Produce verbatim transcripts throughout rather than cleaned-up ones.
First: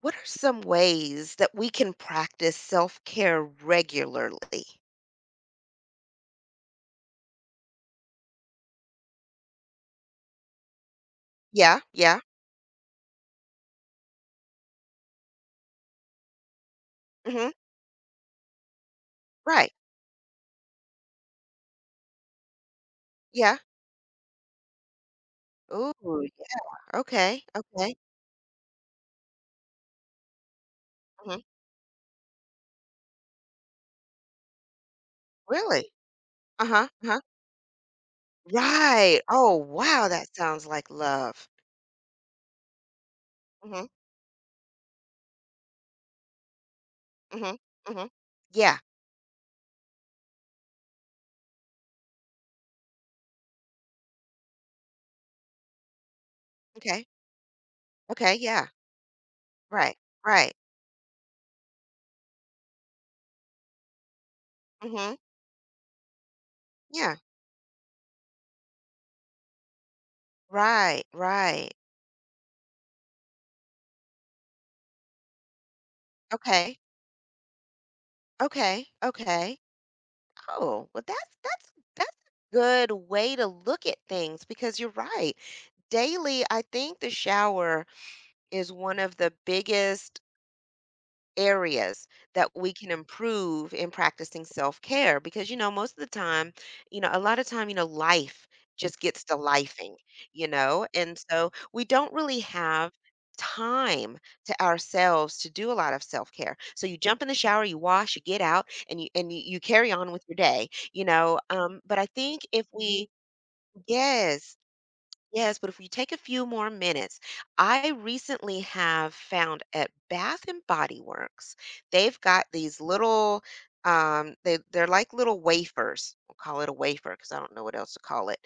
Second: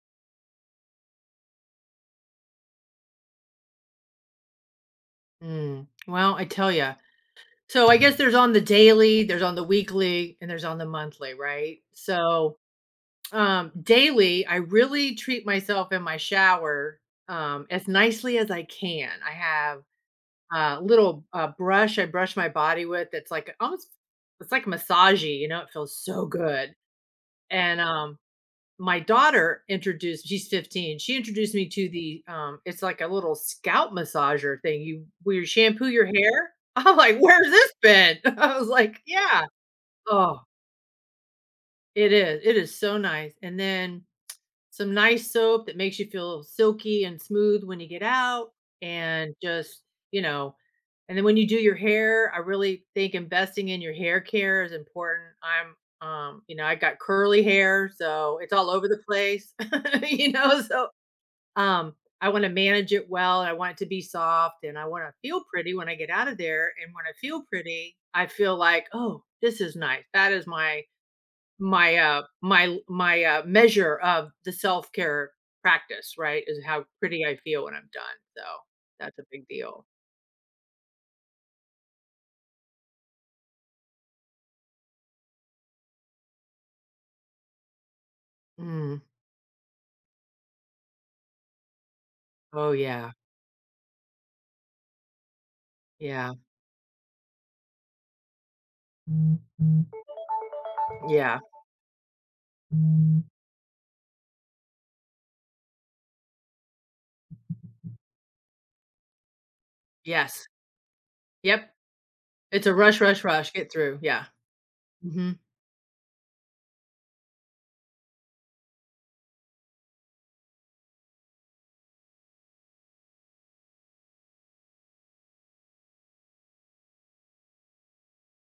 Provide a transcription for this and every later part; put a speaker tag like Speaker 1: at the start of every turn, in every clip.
Speaker 1: What are some ways that we can practice self care regularly?
Speaker 2: Mm. Well, I tell you. So I guess there's on the daily, there's on the weekly, and there's on the monthly, right?
Speaker 1: Yeah, yeah.
Speaker 2: So um daily, I really treat myself in my shower
Speaker 1: Hmm.
Speaker 2: um as nicely as I can. I
Speaker 1: Right.
Speaker 2: have a little uh, brush I brush my body with that's like
Speaker 1: Yeah.
Speaker 2: almost it's like massagey, you know, it
Speaker 1: Ooh,
Speaker 2: feels so good.
Speaker 1: yeah. Okay.
Speaker 2: And
Speaker 1: Okay.
Speaker 2: um my daughter introduced she's fifteen, she
Speaker 1: Hmm.
Speaker 2: introduced me to the um it's like a little scalp massager thing you where you shampoo
Speaker 1: Really?
Speaker 2: your hair.
Speaker 1: Uh huh.
Speaker 2: I'm
Speaker 1: Uh
Speaker 2: like,
Speaker 1: huh.
Speaker 2: where's this been? I was like,
Speaker 1: Right.
Speaker 2: yeah.
Speaker 1: Oh, wow. That
Speaker 2: Oh,
Speaker 1: sounds like love.
Speaker 2: it is it is so nice. And
Speaker 1: Hmm.
Speaker 2: then some nice soap that makes you feel silky and
Speaker 1: Hmm.
Speaker 2: smooth when you get
Speaker 1: Hmm.
Speaker 2: out.
Speaker 1: Yeah.
Speaker 2: And just, you know, and then when you do your hair, I really think investing in your hair care is important. I'm um, you know, I got
Speaker 1: Okay.
Speaker 2: curly hair,
Speaker 1: Okay.
Speaker 2: so it's
Speaker 1: Yeah.
Speaker 2: all over the place.
Speaker 1: Right.
Speaker 2: you
Speaker 1: Right.
Speaker 2: know, so um I want to manage it well. I want it to be soft and I want to
Speaker 1: Hmm.
Speaker 2: feel pretty when I get out of there. And when I
Speaker 1: Yeah.
Speaker 2: feel pretty, I feel like, oh, this is nice. That is my
Speaker 1: Right. Right.
Speaker 2: my uh my my uh measure of the self-care practice, right? Is
Speaker 1: Okay.
Speaker 2: how pretty I feel when I'm done. So
Speaker 1: Okay.
Speaker 2: that's a big
Speaker 1: Okay.
Speaker 2: deal.
Speaker 1: Oh, well that's that's that's a good way to look at things because you're right. Daily, I think the shower is
Speaker 2: Mm.
Speaker 1: one of the biggest areas that
Speaker 2: Oh
Speaker 1: we can
Speaker 2: yeah.
Speaker 1: improve in practicing self-care, because you know most of the
Speaker 2: Yeah.
Speaker 1: time, you know a lot of time, you know life just gets to lifing, you know and
Speaker 2: Yeah.
Speaker 1: so we don't really have time to ourselves to do a lot of self-care. So you jump in the shower, you wash, you get out, and you and you, you carry on with your
Speaker 2: Yes.
Speaker 1: day, you know
Speaker 2: Yep.
Speaker 1: um but I think
Speaker 2: It's
Speaker 1: if
Speaker 2: a rush,
Speaker 1: we
Speaker 2: rush, rush. Get through. Yeah.
Speaker 1: yes.
Speaker 2: Hmm.
Speaker 1: Yes, but if we take a few more minutes, I recently have found at Bath and Body Works, they've got these little um they they're like little wafers. We'll call it a wafer because I don't know what else to call it.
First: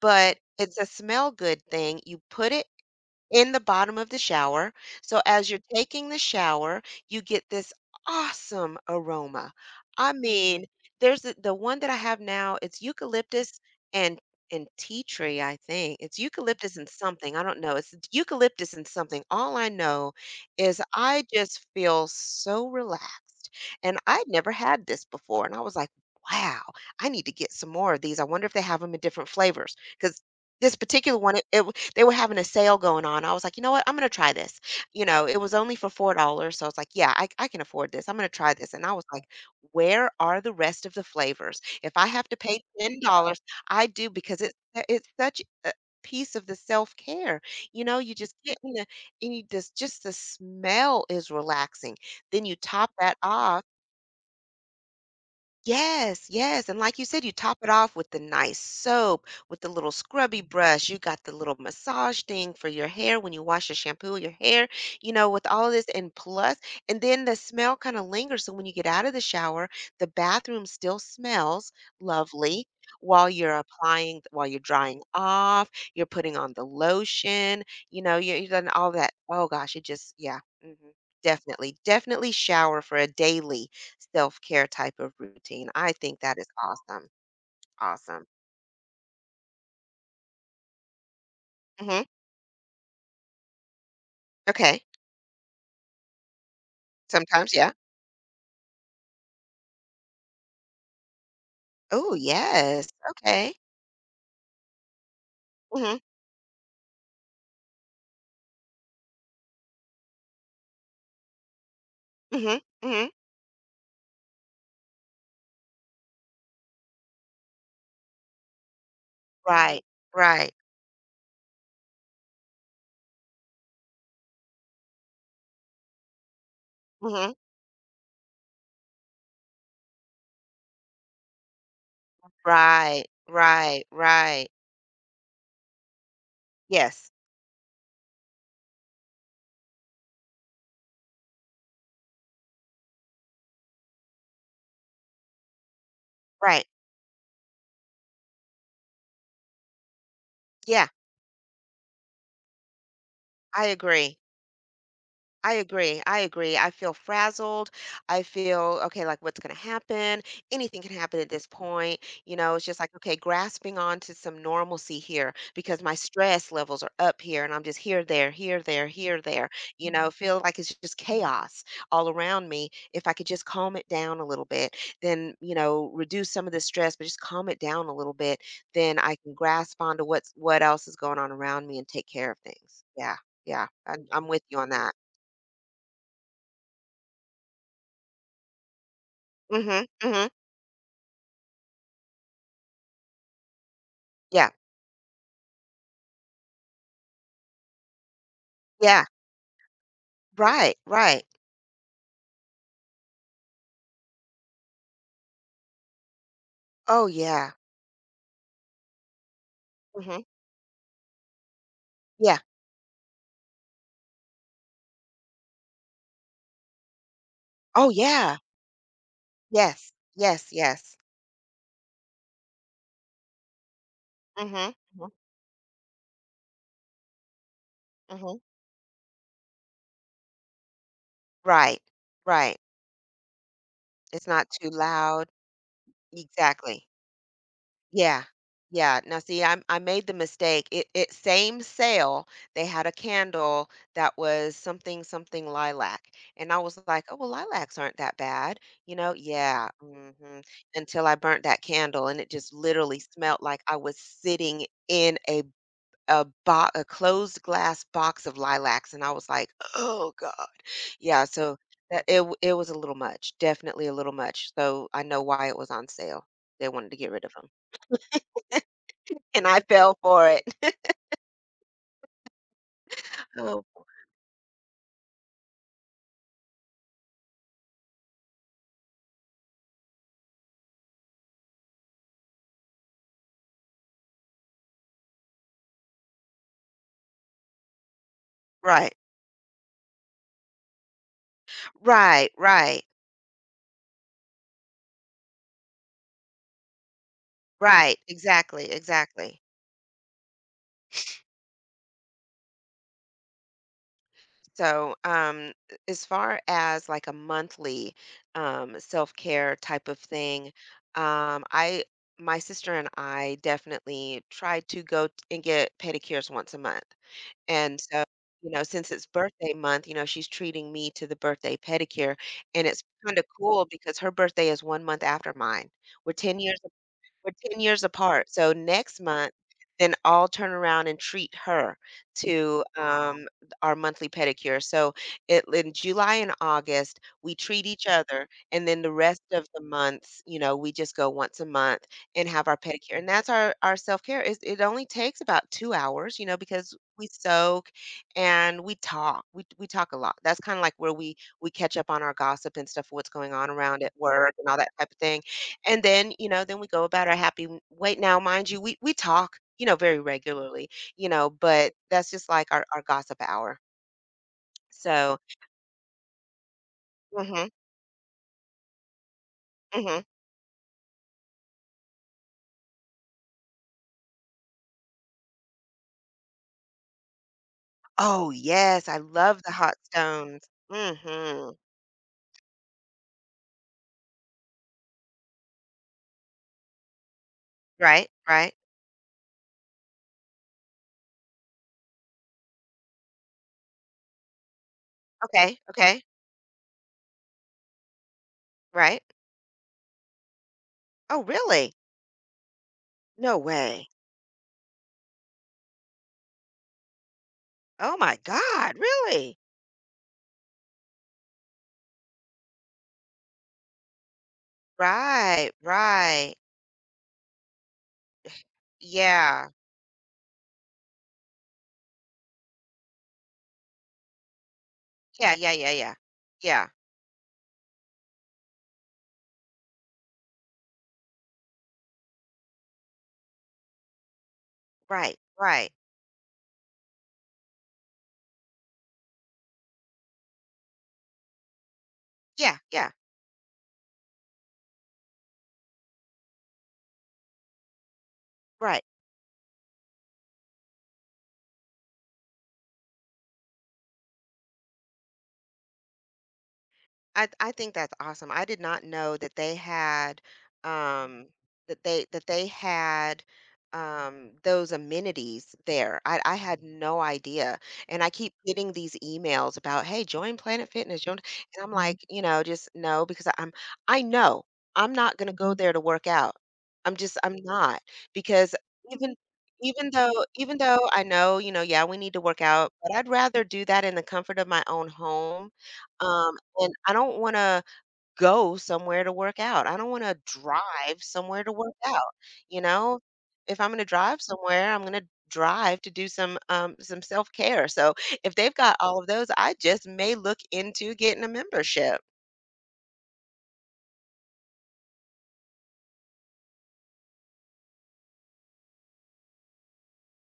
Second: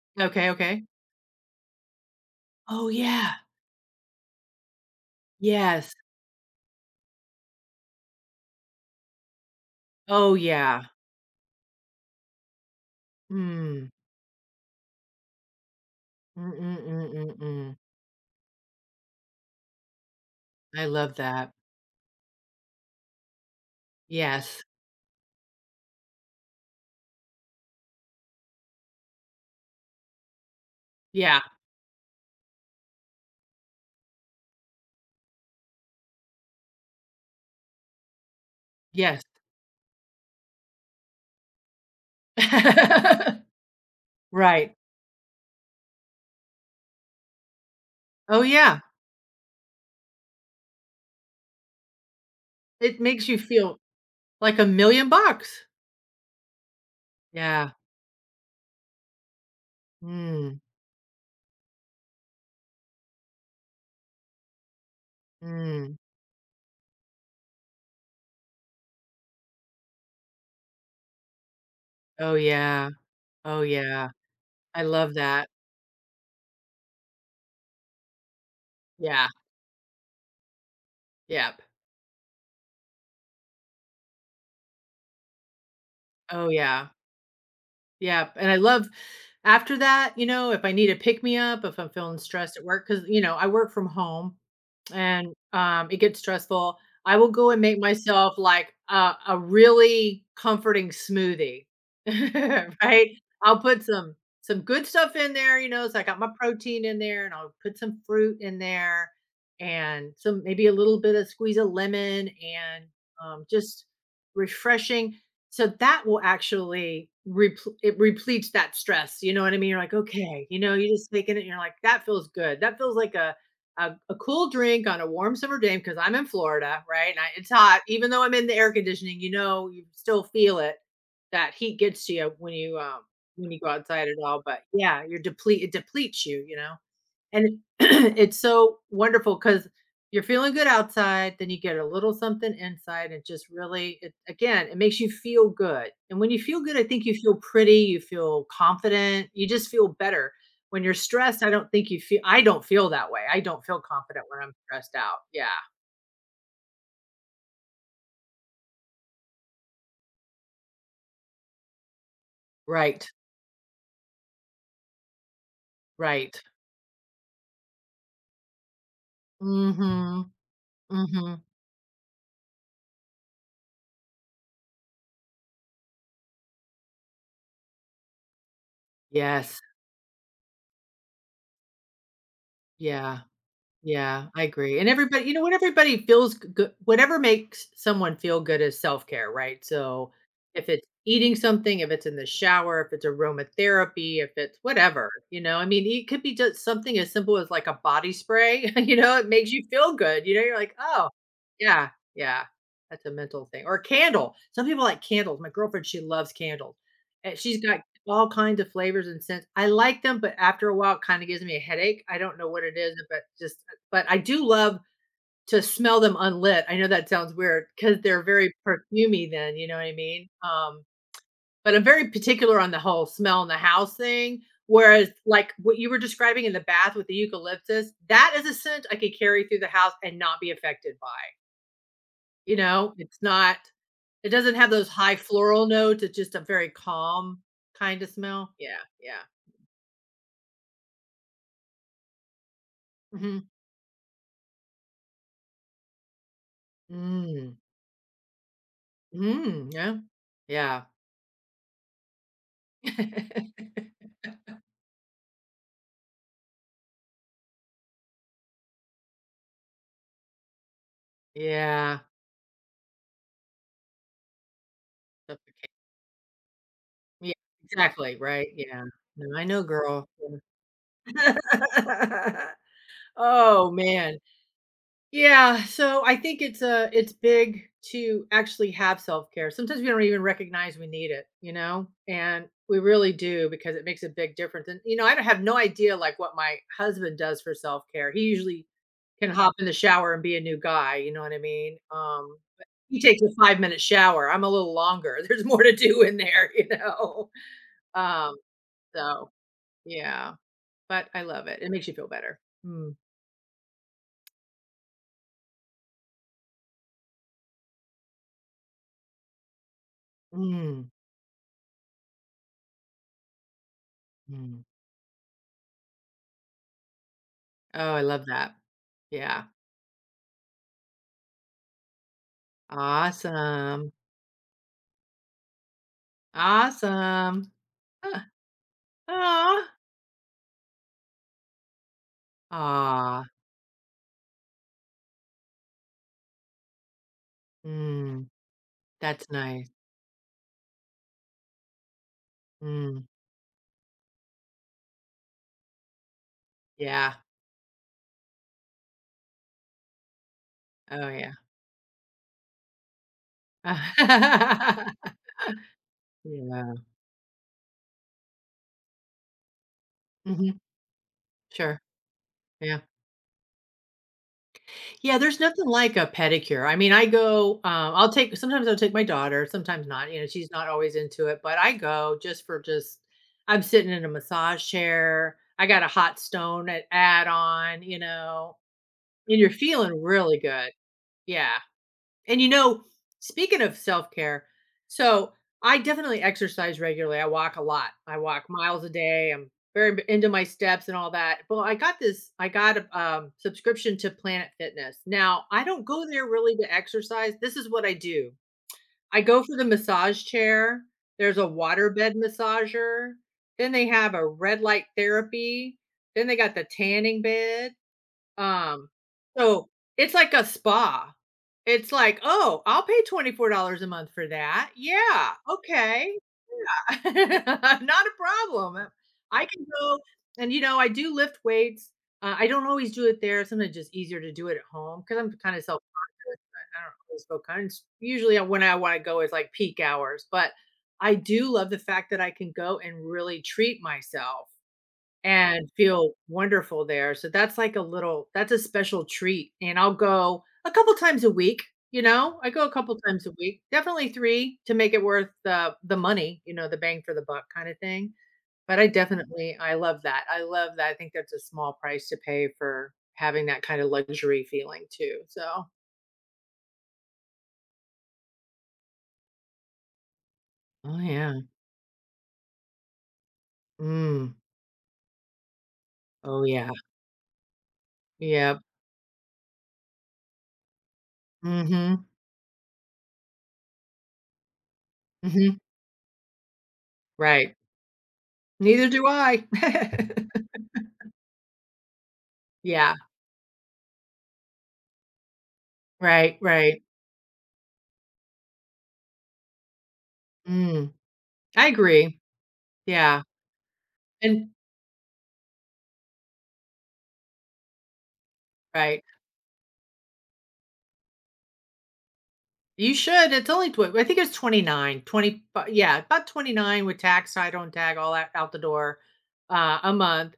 Speaker 1: But
Speaker 2: Okay.
Speaker 1: it's
Speaker 2: Okay.
Speaker 1: a smell good thing. You put it
Speaker 2: Oh yeah.
Speaker 1: in the bottom of the shower. So as you're
Speaker 2: Yes.
Speaker 1: taking the shower, you get this awesome aroma. I
Speaker 2: Oh
Speaker 1: mean,
Speaker 2: yeah.
Speaker 1: there's the, the one that I have now, it's eucalyptus
Speaker 2: Mm.
Speaker 1: and and tea tree, I think. It's eucalyptus and something. I don't
Speaker 2: Mm-mm-mm-mm-mm.
Speaker 1: know. It's eucalyptus and something. All I know is
Speaker 2: I love
Speaker 1: I
Speaker 2: that.
Speaker 1: just feel so relaxed. And I'd never
Speaker 2: Yes.
Speaker 1: had this before. And I was like, wow, I need to get some more of these. I wonder if they have them in different flavors, because this particular one,
Speaker 2: Yeah.
Speaker 1: it it w they were having a sale going on. I was like, "You know what? I'm gonna try this." You know, it was only for four dollars so I was like, "Yeah, I I can afford this. I'm gonna try this." And I was
Speaker 2: Yes.
Speaker 1: like, "Where are the rest of the flavors? If I have to pay ten dollars I do, because it's
Speaker 2: Right.
Speaker 1: uh, it's such a piece of the self-care." You know, you just
Speaker 2: Oh
Speaker 1: get in
Speaker 2: yeah.
Speaker 1: the, and you, just just the smell is relaxing. Then you top
Speaker 2: It
Speaker 1: that
Speaker 2: makes you
Speaker 1: off.
Speaker 2: feel like a million bucks.
Speaker 1: Yes, yes, and like you said, you top it
Speaker 2: Yeah.
Speaker 1: off with the nice soap, with the little scrubby
Speaker 2: Mm,
Speaker 1: brush. You got the little massage thing for your hair when you wash your shampoo your hair, you know, with all of this,
Speaker 2: mm.
Speaker 1: and plus, and then the smell kind of lingers. So when you get out of the shower, the bathroom still smells
Speaker 2: Oh,
Speaker 1: lovely
Speaker 2: yeah.
Speaker 1: while you're
Speaker 2: Oh, yeah.
Speaker 1: applying, while you're
Speaker 2: I
Speaker 1: drying
Speaker 2: love that.
Speaker 1: off, you're putting on the lotion, you know, you- you've done all that.
Speaker 2: Yeah.
Speaker 1: Oh gosh, it just, yeah. Hmm.
Speaker 2: Yep.
Speaker 1: Definitely, definitely shower for a daily. Self-care type of routine. I think that
Speaker 2: Oh,
Speaker 1: is
Speaker 2: yeah.
Speaker 1: awesome, awesome.
Speaker 2: Yep, and I love after that, you know, if I need a pick me up, if I'm
Speaker 1: Mhm.
Speaker 2: feeling stressed at work, because you know, I work from home.
Speaker 1: Okay.
Speaker 2: And, um, it gets stressful. I will go
Speaker 1: Sometimes,
Speaker 2: and
Speaker 1: yeah.
Speaker 2: make myself, like, a a really comforting smoothie,
Speaker 1: Oh, yes.
Speaker 2: right?
Speaker 1: Okay.
Speaker 2: I'll put some some good stuff in there, you know,
Speaker 1: Mhm,
Speaker 2: so I got my protein in there, and I'll put some fruit in there and some maybe a little bit of squeeze of lemon
Speaker 1: mhm,
Speaker 2: and,
Speaker 1: mhm.
Speaker 2: um, just refreshing. So that will actually repl it repletes that stress, you know what I mean? You're
Speaker 1: Right,
Speaker 2: like, "Okay,"
Speaker 1: right.
Speaker 2: you know, you're just taking it, and you're like, "That feels good. That feels like a a, a cool drink on a warm summer day, because I'm in Florida, right? And I,
Speaker 1: Mhm.
Speaker 2: it's hot, even though I'm in the air conditioning. You know, you still feel it. That heat gets to you when you um,
Speaker 1: Right,
Speaker 2: when you go
Speaker 1: right,
Speaker 2: outside at all.
Speaker 1: right.
Speaker 2: But yeah, you're deplete. It depletes you. You know.
Speaker 1: Yes,
Speaker 2: And it- it's so wonderful because 'cause you're feeling good outside, then you get a little something inside, it just really it again, it makes you feel good, and when you feel
Speaker 1: right.
Speaker 2: good, I think you feel pretty, you feel confident, you just feel better. When
Speaker 1: Yeah,
Speaker 2: you're stressed, I don't think you feel I don't feel that way, I don't
Speaker 1: I
Speaker 2: feel
Speaker 1: agree.
Speaker 2: confident when I'm stressed out. Yeah.
Speaker 1: I agree. I agree. I feel frazzled. I feel, okay, like what's going to happen? Anything can happen at this point. You know, it's just like,
Speaker 2: Right.
Speaker 1: okay, grasping on to some normalcy here, because my
Speaker 2: Right.
Speaker 1: stress levels are up here and I'm just here, there, here, there, here, there. You know,
Speaker 2: Mhm.
Speaker 1: feel like it's just
Speaker 2: Mhm.
Speaker 1: chaos all around me. If I could just calm it down a little bit, then, you know, reduce some of the stress, but just calm it down a little bit, then I can
Speaker 2: Yes.
Speaker 1: grasp onto what's what else is going on around me and take care of things. Yeah.
Speaker 2: Yeah.
Speaker 1: Yeah. I,
Speaker 2: Yeah,
Speaker 1: I'm
Speaker 2: I
Speaker 1: with you on
Speaker 2: agree, and
Speaker 1: that.
Speaker 2: everybody you know what, everybody feels good, whatever makes someone feel good is self-care, right?
Speaker 1: Mhm,
Speaker 2: So,
Speaker 1: mhm.
Speaker 2: if it's eating something, if it's in the shower, if it's aromatherapy, if
Speaker 1: Yeah,
Speaker 2: it's whatever, you know, I mean, it could be just something as simple as, like, a body spray, you
Speaker 1: yeah.
Speaker 2: know, it makes you feel good, you know, you're like,
Speaker 1: Right,
Speaker 2: "Oh,
Speaker 1: right.
Speaker 2: yeah, yeah, that's a mental thing," or a candle, some people like candles, my girlfriend, she loves candles,
Speaker 1: Oh,
Speaker 2: and
Speaker 1: yeah.
Speaker 2: she's got all kinds of flavors and scents, I like them,
Speaker 1: Mhm.
Speaker 2: but after a while, it kinda gives me a headache, I don't
Speaker 1: Yeah.
Speaker 2: know what it is, but just but I do love to smell them unlit. I know that sounds weird
Speaker 1: Oh,
Speaker 2: because 'cause they're
Speaker 1: yeah.
Speaker 2: very perfumey then, you know what I
Speaker 1: Yes,
Speaker 2: mean?
Speaker 1: yes,
Speaker 2: Um,
Speaker 1: yes.
Speaker 2: but I'm very particular on the whole smell in the house thing,
Speaker 1: Mhm,
Speaker 2: whereas,
Speaker 1: mhm,
Speaker 2: like, what you were describing in the bath with the eucalyptus, that
Speaker 1: mhm.
Speaker 2: is a scent I could carry through the house and not be affected by,
Speaker 1: Right,
Speaker 2: you
Speaker 1: right.
Speaker 2: know? It's not
Speaker 1: It's
Speaker 2: it
Speaker 1: not
Speaker 2: doesn't
Speaker 1: too
Speaker 2: have those high
Speaker 1: loud.
Speaker 2: floral notes, it's just a very
Speaker 1: Exactly.
Speaker 2: calm kinda
Speaker 1: Yeah.
Speaker 2: smell. Yeah,
Speaker 1: Yeah. Now
Speaker 2: yeah.
Speaker 1: see, I'm I made the mistake. It it same sale, they had a
Speaker 2: Mhm.
Speaker 1: candle that was something something lilac. And I was like, "Oh, well,
Speaker 2: Mm.
Speaker 1: lilacs aren't that bad." You know? Yeah.
Speaker 2: Mm, yeah.
Speaker 1: Hmm.
Speaker 2: Yeah.
Speaker 1: Until I burnt that candle and it just literally smelled like I was sitting in a a bo- a closed glass box of lilacs, and I was like, "Oh god." Yeah, so
Speaker 2: Yeah.
Speaker 1: that it w- it was a little much. Definitely a little much. So I know why it was on sale. They wanted to get rid
Speaker 2: Yeah,
Speaker 1: of them.
Speaker 2: exactly, right, yeah. No, I
Speaker 1: And I
Speaker 2: know,
Speaker 1: fell
Speaker 2: girl.
Speaker 1: for it.
Speaker 2: Yeah.
Speaker 1: Oh,
Speaker 2: Oh, man. Yeah, so I think it's, uh it's big to actually have self-care. Sometimes we don't even recognize we need it, you know, and we really do because it makes a big difference, and, you know, I don't have no idea, like, what my husband does for self-care. He usually
Speaker 1: right.
Speaker 2: can hop in the shower and be a new guy, you know what I mean?
Speaker 1: Right,
Speaker 2: Um, but
Speaker 1: right,
Speaker 2: he takes a five-minute shower. I'm a little longer. There's more to do in there, you know?
Speaker 1: right.
Speaker 2: Um,
Speaker 1: Exactly,
Speaker 2: so
Speaker 1: exactly.
Speaker 2: yeah, but I love it. It makes you feel better. Mm,
Speaker 1: So, um, as far as, like, a monthly, um, self-care type of thing,
Speaker 2: mm,
Speaker 1: um, I my sister and I definitely try
Speaker 2: mm.
Speaker 1: to go t- and get pedicures once a month. And
Speaker 2: Oh, I
Speaker 1: so,
Speaker 2: love
Speaker 1: you
Speaker 2: that.
Speaker 1: know, since it's
Speaker 2: Yeah.
Speaker 1: birthday month, you know, she's treating me to the birthday pedicure, and it's kinda cool
Speaker 2: Awesome.
Speaker 1: because her birthday is one month after mine. We're ten years We're
Speaker 2: Awesome.
Speaker 1: ten years
Speaker 2: Ah,
Speaker 1: apart, so next month,
Speaker 2: ah.
Speaker 1: then I'll turn around and treat her to,
Speaker 2: Aw.
Speaker 1: um, our monthly pedicure. So it in July and August, we treat each other,
Speaker 2: Mm,
Speaker 1: and then the rest
Speaker 2: that's
Speaker 1: of the
Speaker 2: nice.
Speaker 1: months, you know, we just go once a month and have our pedicure,
Speaker 2: Mm,
Speaker 1: and that's our our self-care. It's it it only takes about two hours, you know, because we
Speaker 2: yeah.
Speaker 1: soak and we talk. We we talk a lot. That's kinda like where
Speaker 2: Oh,
Speaker 1: we
Speaker 2: yeah.
Speaker 1: we catch up on our gossip and stuff, what's going on around at work and all that type of thing. And then, you know, then we
Speaker 2: Yeah.
Speaker 1: go about our happy w way. Now, mind you, we we talk, you know, very
Speaker 2: Mhm.
Speaker 1: regularly, you know, but
Speaker 2: Sure.
Speaker 1: that's just like our
Speaker 2: Yeah.
Speaker 1: our gossip hour.
Speaker 2: Yeah,
Speaker 1: So.
Speaker 2: there's nothing like a pedicure. I mean, I
Speaker 1: Mhm,
Speaker 2: go, um, I'll take, sometimes I'll take my daughter, sometimes
Speaker 1: mhm.
Speaker 2: not. You know, she's not always into it, but I go just for just, I'm sitting in a massage chair. I got a hot stone at add on, you
Speaker 1: Oh,
Speaker 2: know,
Speaker 1: yes, I
Speaker 2: and
Speaker 1: love
Speaker 2: you're
Speaker 1: the hot
Speaker 2: feeling really
Speaker 1: stones.
Speaker 2: good. Yeah.
Speaker 1: Mhm.
Speaker 2: And you know, speaking of self-care, so I definitely exercise regularly. I walk a lot.
Speaker 1: Right,
Speaker 2: I walk
Speaker 1: right.
Speaker 2: miles a day. I'm very b- into my steps and all that. Well, I got this, I got a um, subscription to Planet Fitness. Now,
Speaker 1: Okay,
Speaker 2: I don't
Speaker 1: okay,
Speaker 2: go there really to exercise. This is what I do.
Speaker 1: right.
Speaker 2: I go for the massage chair.
Speaker 1: Oh,
Speaker 2: There's a
Speaker 1: really?
Speaker 2: waterbed massager.
Speaker 1: No
Speaker 2: Then they
Speaker 1: way.
Speaker 2: have a red light therapy. Then they got the tanning bed.
Speaker 1: Oh my god,
Speaker 2: Um,
Speaker 1: really?
Speaker 2: so it's like a spa. It's like, "Oh, I'll pay twenty-four dollars a month for that. Yeah,
Speaker 1: Right,
Speaker 2: okay.
Speaker 1: right.
Speaker 2: Not a problem. Uh, I
Speaker 1: Yeah.
Speaker 2: can go" and, you know, I do lift weights. Uh, I don't always do it there. Sometimes it's just easier to do it at home because i 'cause
Speaker 1: Yeah,
Speaker 2: I'm
Speaker 1: yeah,
Speaker 2: kinda
Speaker 1: yeah, yeah.
Speaker 2: self-conscious. I
Speaker 1: Yeah,
Speaker 2: I don't always feel kinds usually, uh, when I wanna go is, like, peak hours, but I do love the fact that I can go and really treat myself
Speaker 1: right,
Speaker 2: and
Speaker 1: right.
Speaker 2: feel wonderful there. So that's like a little that's a special treat, and I'll go a couple times a week, you know? I
Speaker 1: Yeah,
Speaker 2: go a
Speaker 1: yeah,
Speaker 2: couple times a week, definitely three to make it worth the the money, you know, the bang for the buck kinda thing. But
Speaker 1: right.
Speaker 2: I definitely I love that. I love that. I think that's a small price to pay for having that kind of luxury feeling too, so
Speaker 1: I I think that's awesome. I did not know that they had
Speaker 2: Oh,
Speaker 1: um
Speaker 2: yeah.
Speaker 1: that they that they had um
Speaker 2: Mm.
Speaker 1: those amenities there. I I
Speaker 2: Oh,
Speaker 1: had
Speaker 2: yeah.
Speaker 1: no idea. And I keep
Speaker 2: Yep.
Speaker 1: getting these emails about, "Hey, join Planet Fitness." Join, and I'm, mhm, like,
Speaker 2: Mhm.
Speaker 1: you know, just no, because I- I'm I know I'm not going to go,
Speaker 2: Mhm.
Speaker 1: mhm. there to work out. I'm just, I'm
Speaker 2: Right.
Speaker 1: not, because
Speaker 2: Neither do
Speaker 1: even
Speaker 2: I.
Speaker 1: even though even though I know, you know, yeah, we need to work out,
Speaker 2: Yeah.
Speaker 1: but I'd rather do that in the comfort of my own home. Um
Speaker 2: Right,
Speaker 1: and
Speaker 2: right.
Speaker 1: I don't wanna go somewhere to work out. I don't wanna
Speaker 2: Mm.
Speaker 1: drive somewhere to
Speaker 2: I
Speaker 1: work out,
Speaker 2: agree.
Speaker 1: you know?
Speaker 2: Yeah,
Speaker 1: If I'm gonna drive
Speaker 2: and
Speaker 1: somewhere, I'm gonna drive to do some, um, some self-care. So, if they've got all
Speaker 2: right.
Speaker 1: of those, I just may look into getting a membership.
Speaker 2: You should, it's only tw I think it's twenty nine, twenty. Yeah, about twenty-nine with tax, I don't tag, all that out the door, uh, a month.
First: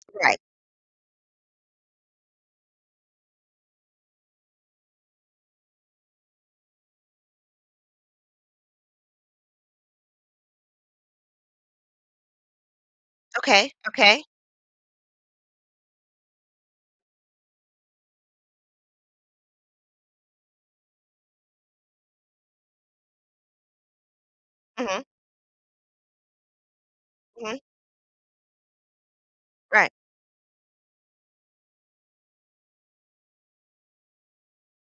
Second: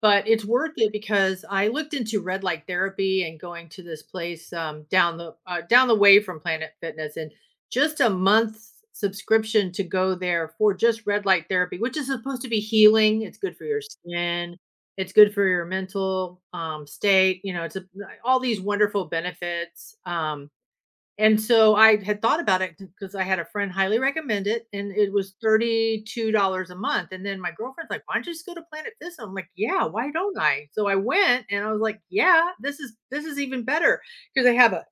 Speaker 2: But
Speaker 1: Right.
Speaker 2: it's worth it because I looked into red light therapy and going to this place um, down the uh, down the way from Planet Fitness, and just a month's subscription to go there for just red light therapy, which is supposed to be healing. It's good for
Speaker 1: Okay,
Speaker 2: your
Speaker 1: okay.
Speaker 2: skin. It's good for your mental um, state. You know, it's a, all these wonderful benefits. Um, and so I had thought about it because I had a friend highly recommend it, and
Speaker 1: Mhm,
Speaker 2: it was thirty-two dollars a month. And then my
Speaker 1: mhm,
Speaker 2: girlfriend's like, "Why don't you just go to Planet Fitness?" I'm like, "Yeah,
Speaker 1: right.
Speaker 2: why don't I?" So I went, and I was like, "Yeah, this is this is even better because they have a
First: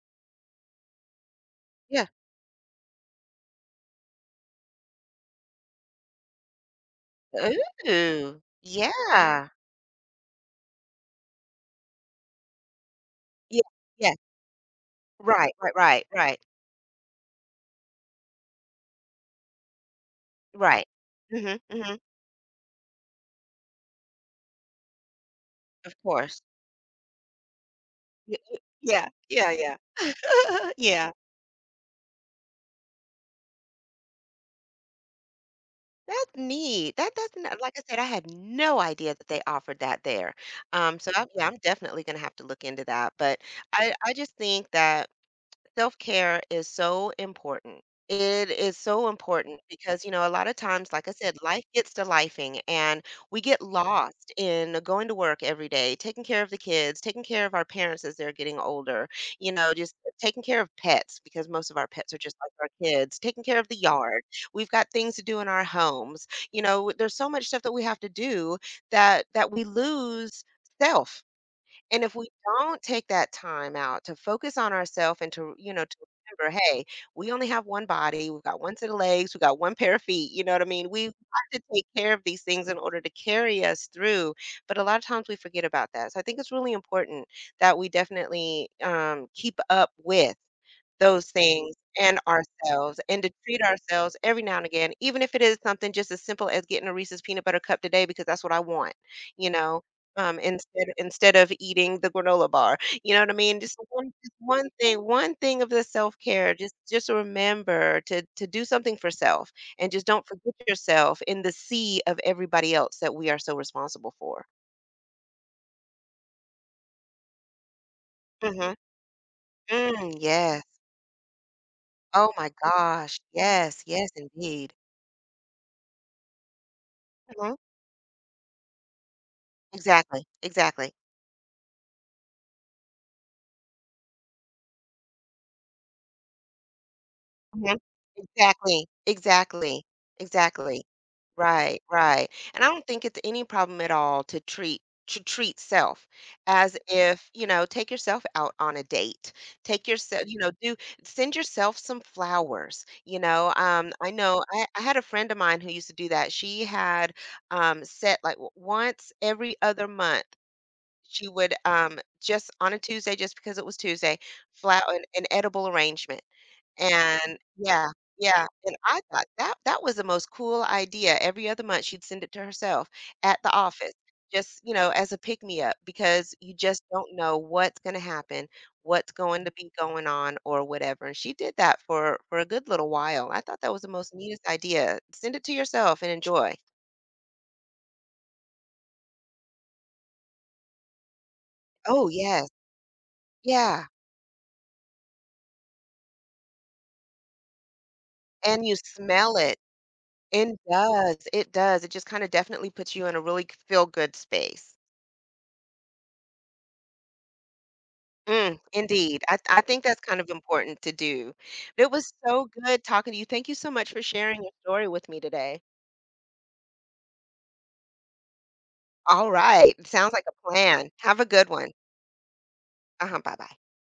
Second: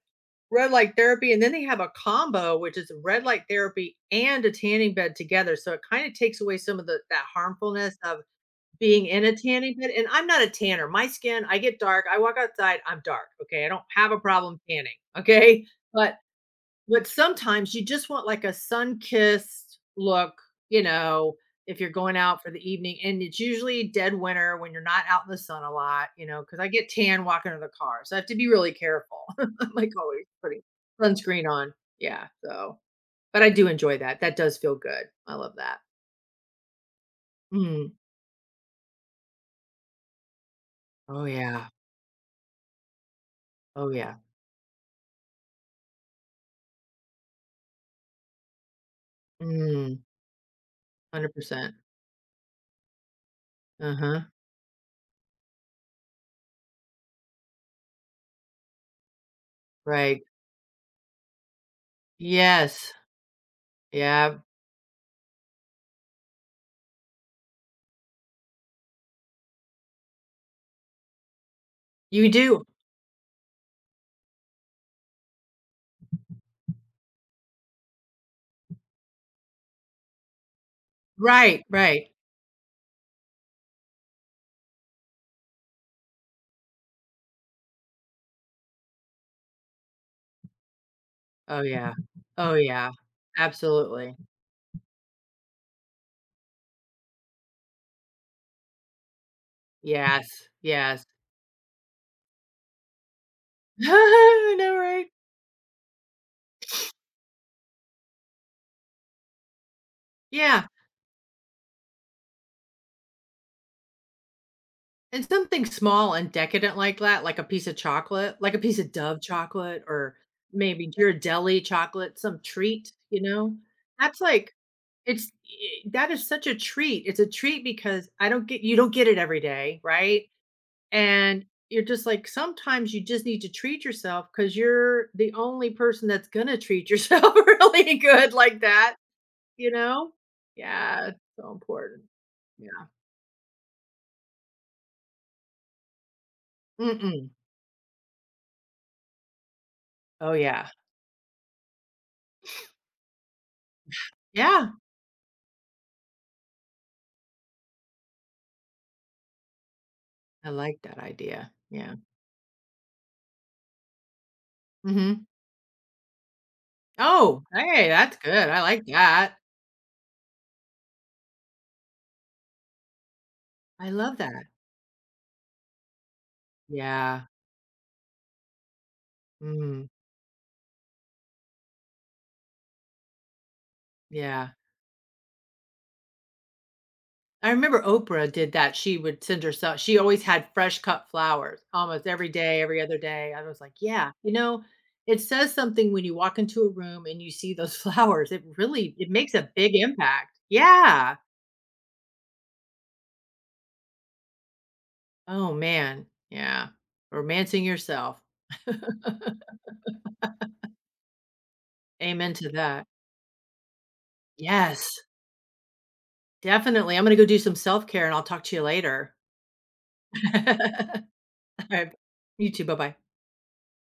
Speaker 2: red light therapy, and then they have a
Speaker 1: Yeah.
Speaker 2: combo, which is red light therapy and a tanning bed together. So it kind of takes away some of the that harmfulness of
Speaker 1: Ooh,
Speaker 2: being in a
Speaker 1: yeah.
Speaker 2: tanning bed. And I'm not a tanner. My skin, I get dark. I walk outside, I'm dark.
Speaker 1: Yeah,
Speaker 2: Okay, I don't have
Speaker 1: yeah.
Speaker 2: a problem tanning.
Speaker 1: Right,
Speaker 2: Okay,
Speaker 1: right, right,
Speaker 2: but
Speaker 1: right,
Speaker 2: but sometimes you just want like a sun-kissed look, you
Speaker 1: right.
Speaker 2: know,
Speaker 1: Mhm,
Speaker 2: if you're
Speaker 1: mhm,
Speaker 2: going out for the evening, and it's usually dead winter when you're not out in the sun a
Speaker 1: of
Speaker 2: lot, you know,
Speaker 1: course.
Speaker 2: because I get tan walking to the car, so I have to
Speaker 1: Y
Speaker 2: be
Speaker 1: y
Speaker 2: really
Speaker 1: yeah,
Speaker 2: careful.
Speaker 1: yeah,
Speaker 2: I'm
Speaker 1: yeah.
Speaker 2: like always putting
Speaker 1: Yeah.
Speaker 2: sunscreen on. Yeah, so but I do enjoy that. That does feel good. I love that.
Speaker 1: That's neat. That doesn't Like I
Speaker 2: Mm.
Speaker 1: said, I had no idea that they offered that there. Um, so
Speaker 2: Oh,
Speaker 1: I, yeah, I'm
Speaker 2: yeah.
Speaker 1: definitely gonna have to look into that. But
Speaker 2: Oh,
Speaker 1: I, I
Speaker 2: yeah.
Speaker 1: just think that self care is so important. It is so important
Speaker 2: Mm,
Speaker 1: because, you know, a lot of times, like I said, life
Speaker 2: one hundred percent.
Speaker 1: gets to lifing, and we get
Speaker 2: Uh-huh.
Speaker 1: lost in going to work every day, taking care of the kids, taking care of our parents as they're getting older, you know, just
Speaker 2: Right.
Speaker 1: taking care of pets, because most of our pets are just like our
Speaker 2: Yes.
Speaker 1: kids, taking care of the yard.
Speaker 2: Yeah.
Speaker 1: We've got things to do in our homes. You know, there's so much stuff that we have to do that that we lose self. And if we
Speaker 2: You do.
Speaker 1: don't take that time out to focus on ourselves and to, you know, to remember, hey, we only have one body, we've got one set of legs, we've got one pair of feet, you know what I mean? We've got to
Speaker 2: Right,
Speaker 1: take
Speaker 2: right.
Speaker 1: care of these things in order to carry us through. But a lot of times we forget about that. So I think it's really important that we definitely um, keep up with those
Speaker 2: Oh,
Speaker 1: things
Speaker 2: yeah.
Speaker 1: and
Speaker 2: Oh, yeah.
Speaker 1: ourselves, and to treat
Speaker 2: Absolutely.
Speaker 1: ourselves every now and again, even if it is something just as simple as getting a Reese's peanut butter cup today because that's what I want, you know, um,
Speaker 2: Yes.
Speaker 1: instead
Speaker 2: Yes.
Speaker 1: instead of eating the granola bar. You know what I mean? Just one, just
Speaker 2: I
Speaker 1: one
Speaker 2: know,
Speaker 1: thing,
Speaker 2: right?
Speaker 1: one thing of the self-care. Just just remember to to do something for self, and just don't forget
Speaker 2: Yeah,
Speaker 1: yourself in the sea of everybody else that we are so responsible for.
Speaker 2: and something small and decadent like that, like a piece of chocolate, like a
Speaker 1: Mhm.
Speaker 2: piece of Dove chocolate or
Speaker 1: Mm, yes.
Speaker 2: maybe Ghirardelli chocolate,
Speaker 1: Oh
Speaker 2: some
Speaker 1: my
Speaker 2: treat,
Speaker 1: gosh.
Speaker 2: you know?
Speaker 1: Yes, yes,
Speaker 2: That's like
Speaker 1: indeed.
Speaker 2: it's I that is such a treat. It's a
Speaker 1: Mhm.
Speaker 2: treat because I don't get you don't get it every day, right?
Speaker 1: Exactly, exactly.
Speaker 2: And you're just like, sometimes you just need to treat yourself because you're the only person that's going to treat yourself
Speaker 1: Mhm.
Speaker 2: really good like
Speaker 1: Exactly,
Speaker 2: that, you
Speaker 1: exactly,
Speaker 2: know?
Speaker 1: exactly.
Speaker 2: Yeah, it's so
Speaker 1: Right,
Speaker 2: important.
Speaker 1: right, and I don't
Speaker 2: Yeah.
Speaker 1: think it's any problem at all to treat to treat self, as
Speaker 2: Mm-mm.
Speaker 1: if, you know, take yourself out on a date. Take yourself,
Speaker 2: Oh,
Speaker 1: you know,
Speaker 2: yeah.
Speaker 1: do send yourself some flowers, you know, um, I know I
Speaker 2: Yeah.
Speaker 1: I had a friend of mine who used to do that. She had, um, set, like, w once every other month,
Speaker 2: I like that
Speaker 1: she
Speaker 2: idea.
Speaker 1: would,
Speaker 2: Yeah.
Speaker 1: um, just on a Tuesday, just because it was Tuesday, flow an
Speaker 2: Hmm.
Speaker 1: an edible arrangement. And
Speaker 2: Oh, hey,
Speaker 1: yeah,
Speaker 2: that's
Speaker 1: yeah,
Speaker 2: good. I
Speaker 1: and
Speaker 2: like
Speaker 1: I thought
Speaker 2: that.
Speaker 1: that that was the most cool idea. Every other month, she'd send it to herself at the
Speaker 2: I
Speaker 1: office,
Speaker 2: love that.
Speaker 1: just, you know, as a pick me up, because you just don't
Speaker 2: Yeah.
Speaker 1: know what's gonna happen, what's going to be
Speaker 2: Mm.
Speaker 1: going on or whatever, and she did that for for a good little while. I thought that was the most neatest
Speaker 2: Yeah.
Speaker 1: idea. Send it to yourself and enjoy.
Speaker 2: I remember Oprah did that. She would send herself she always had fresh cut flowers almost
Speaker 1: Oh,
Speaker 2: every
Speaker 1: yes.
Speaker 2: day, every other day. I was like,
Speaker 1: Yeah,
Speaker 2: "Yeah, you know, it says something when you walk into a room and you see those flowers. It
Speaker 1: and you
Speaker 2: really it makes
Speaker 1: smell
Speaker 2: a
Speaker 1: it.
Speaker 2: big impact."
Speaker 1: It does,
Speaker 2: Yeah.
Speaker 1: it does. It just kinda definitely puts you in a really feel good space.
Speaker 2: Oh, man. Yeah. Romancing yourself.
Speaker 1: Mm, indeed. I, I think that's kind of important to do. It was
Speaker 2: Amen
Speaker 1: so
Speaker 2: to
Speaker 1: good
Speaker 2: that.
Speaker 1: talking to you. Thank you so much for sharing your story
Speaker 2: Yes.
Speaker 1: with me today.
Speaker 2: Definitely. I'm gonna go do some self-care, and I'll talk to you later.
Speaker 1: All right. Sounds like a plan. Have a
Speaker 2: All
Speaker 1: good one.
Speaker 2: right. You too. Bye-bye.
Speaker 1: Uh-huh. Bye bye.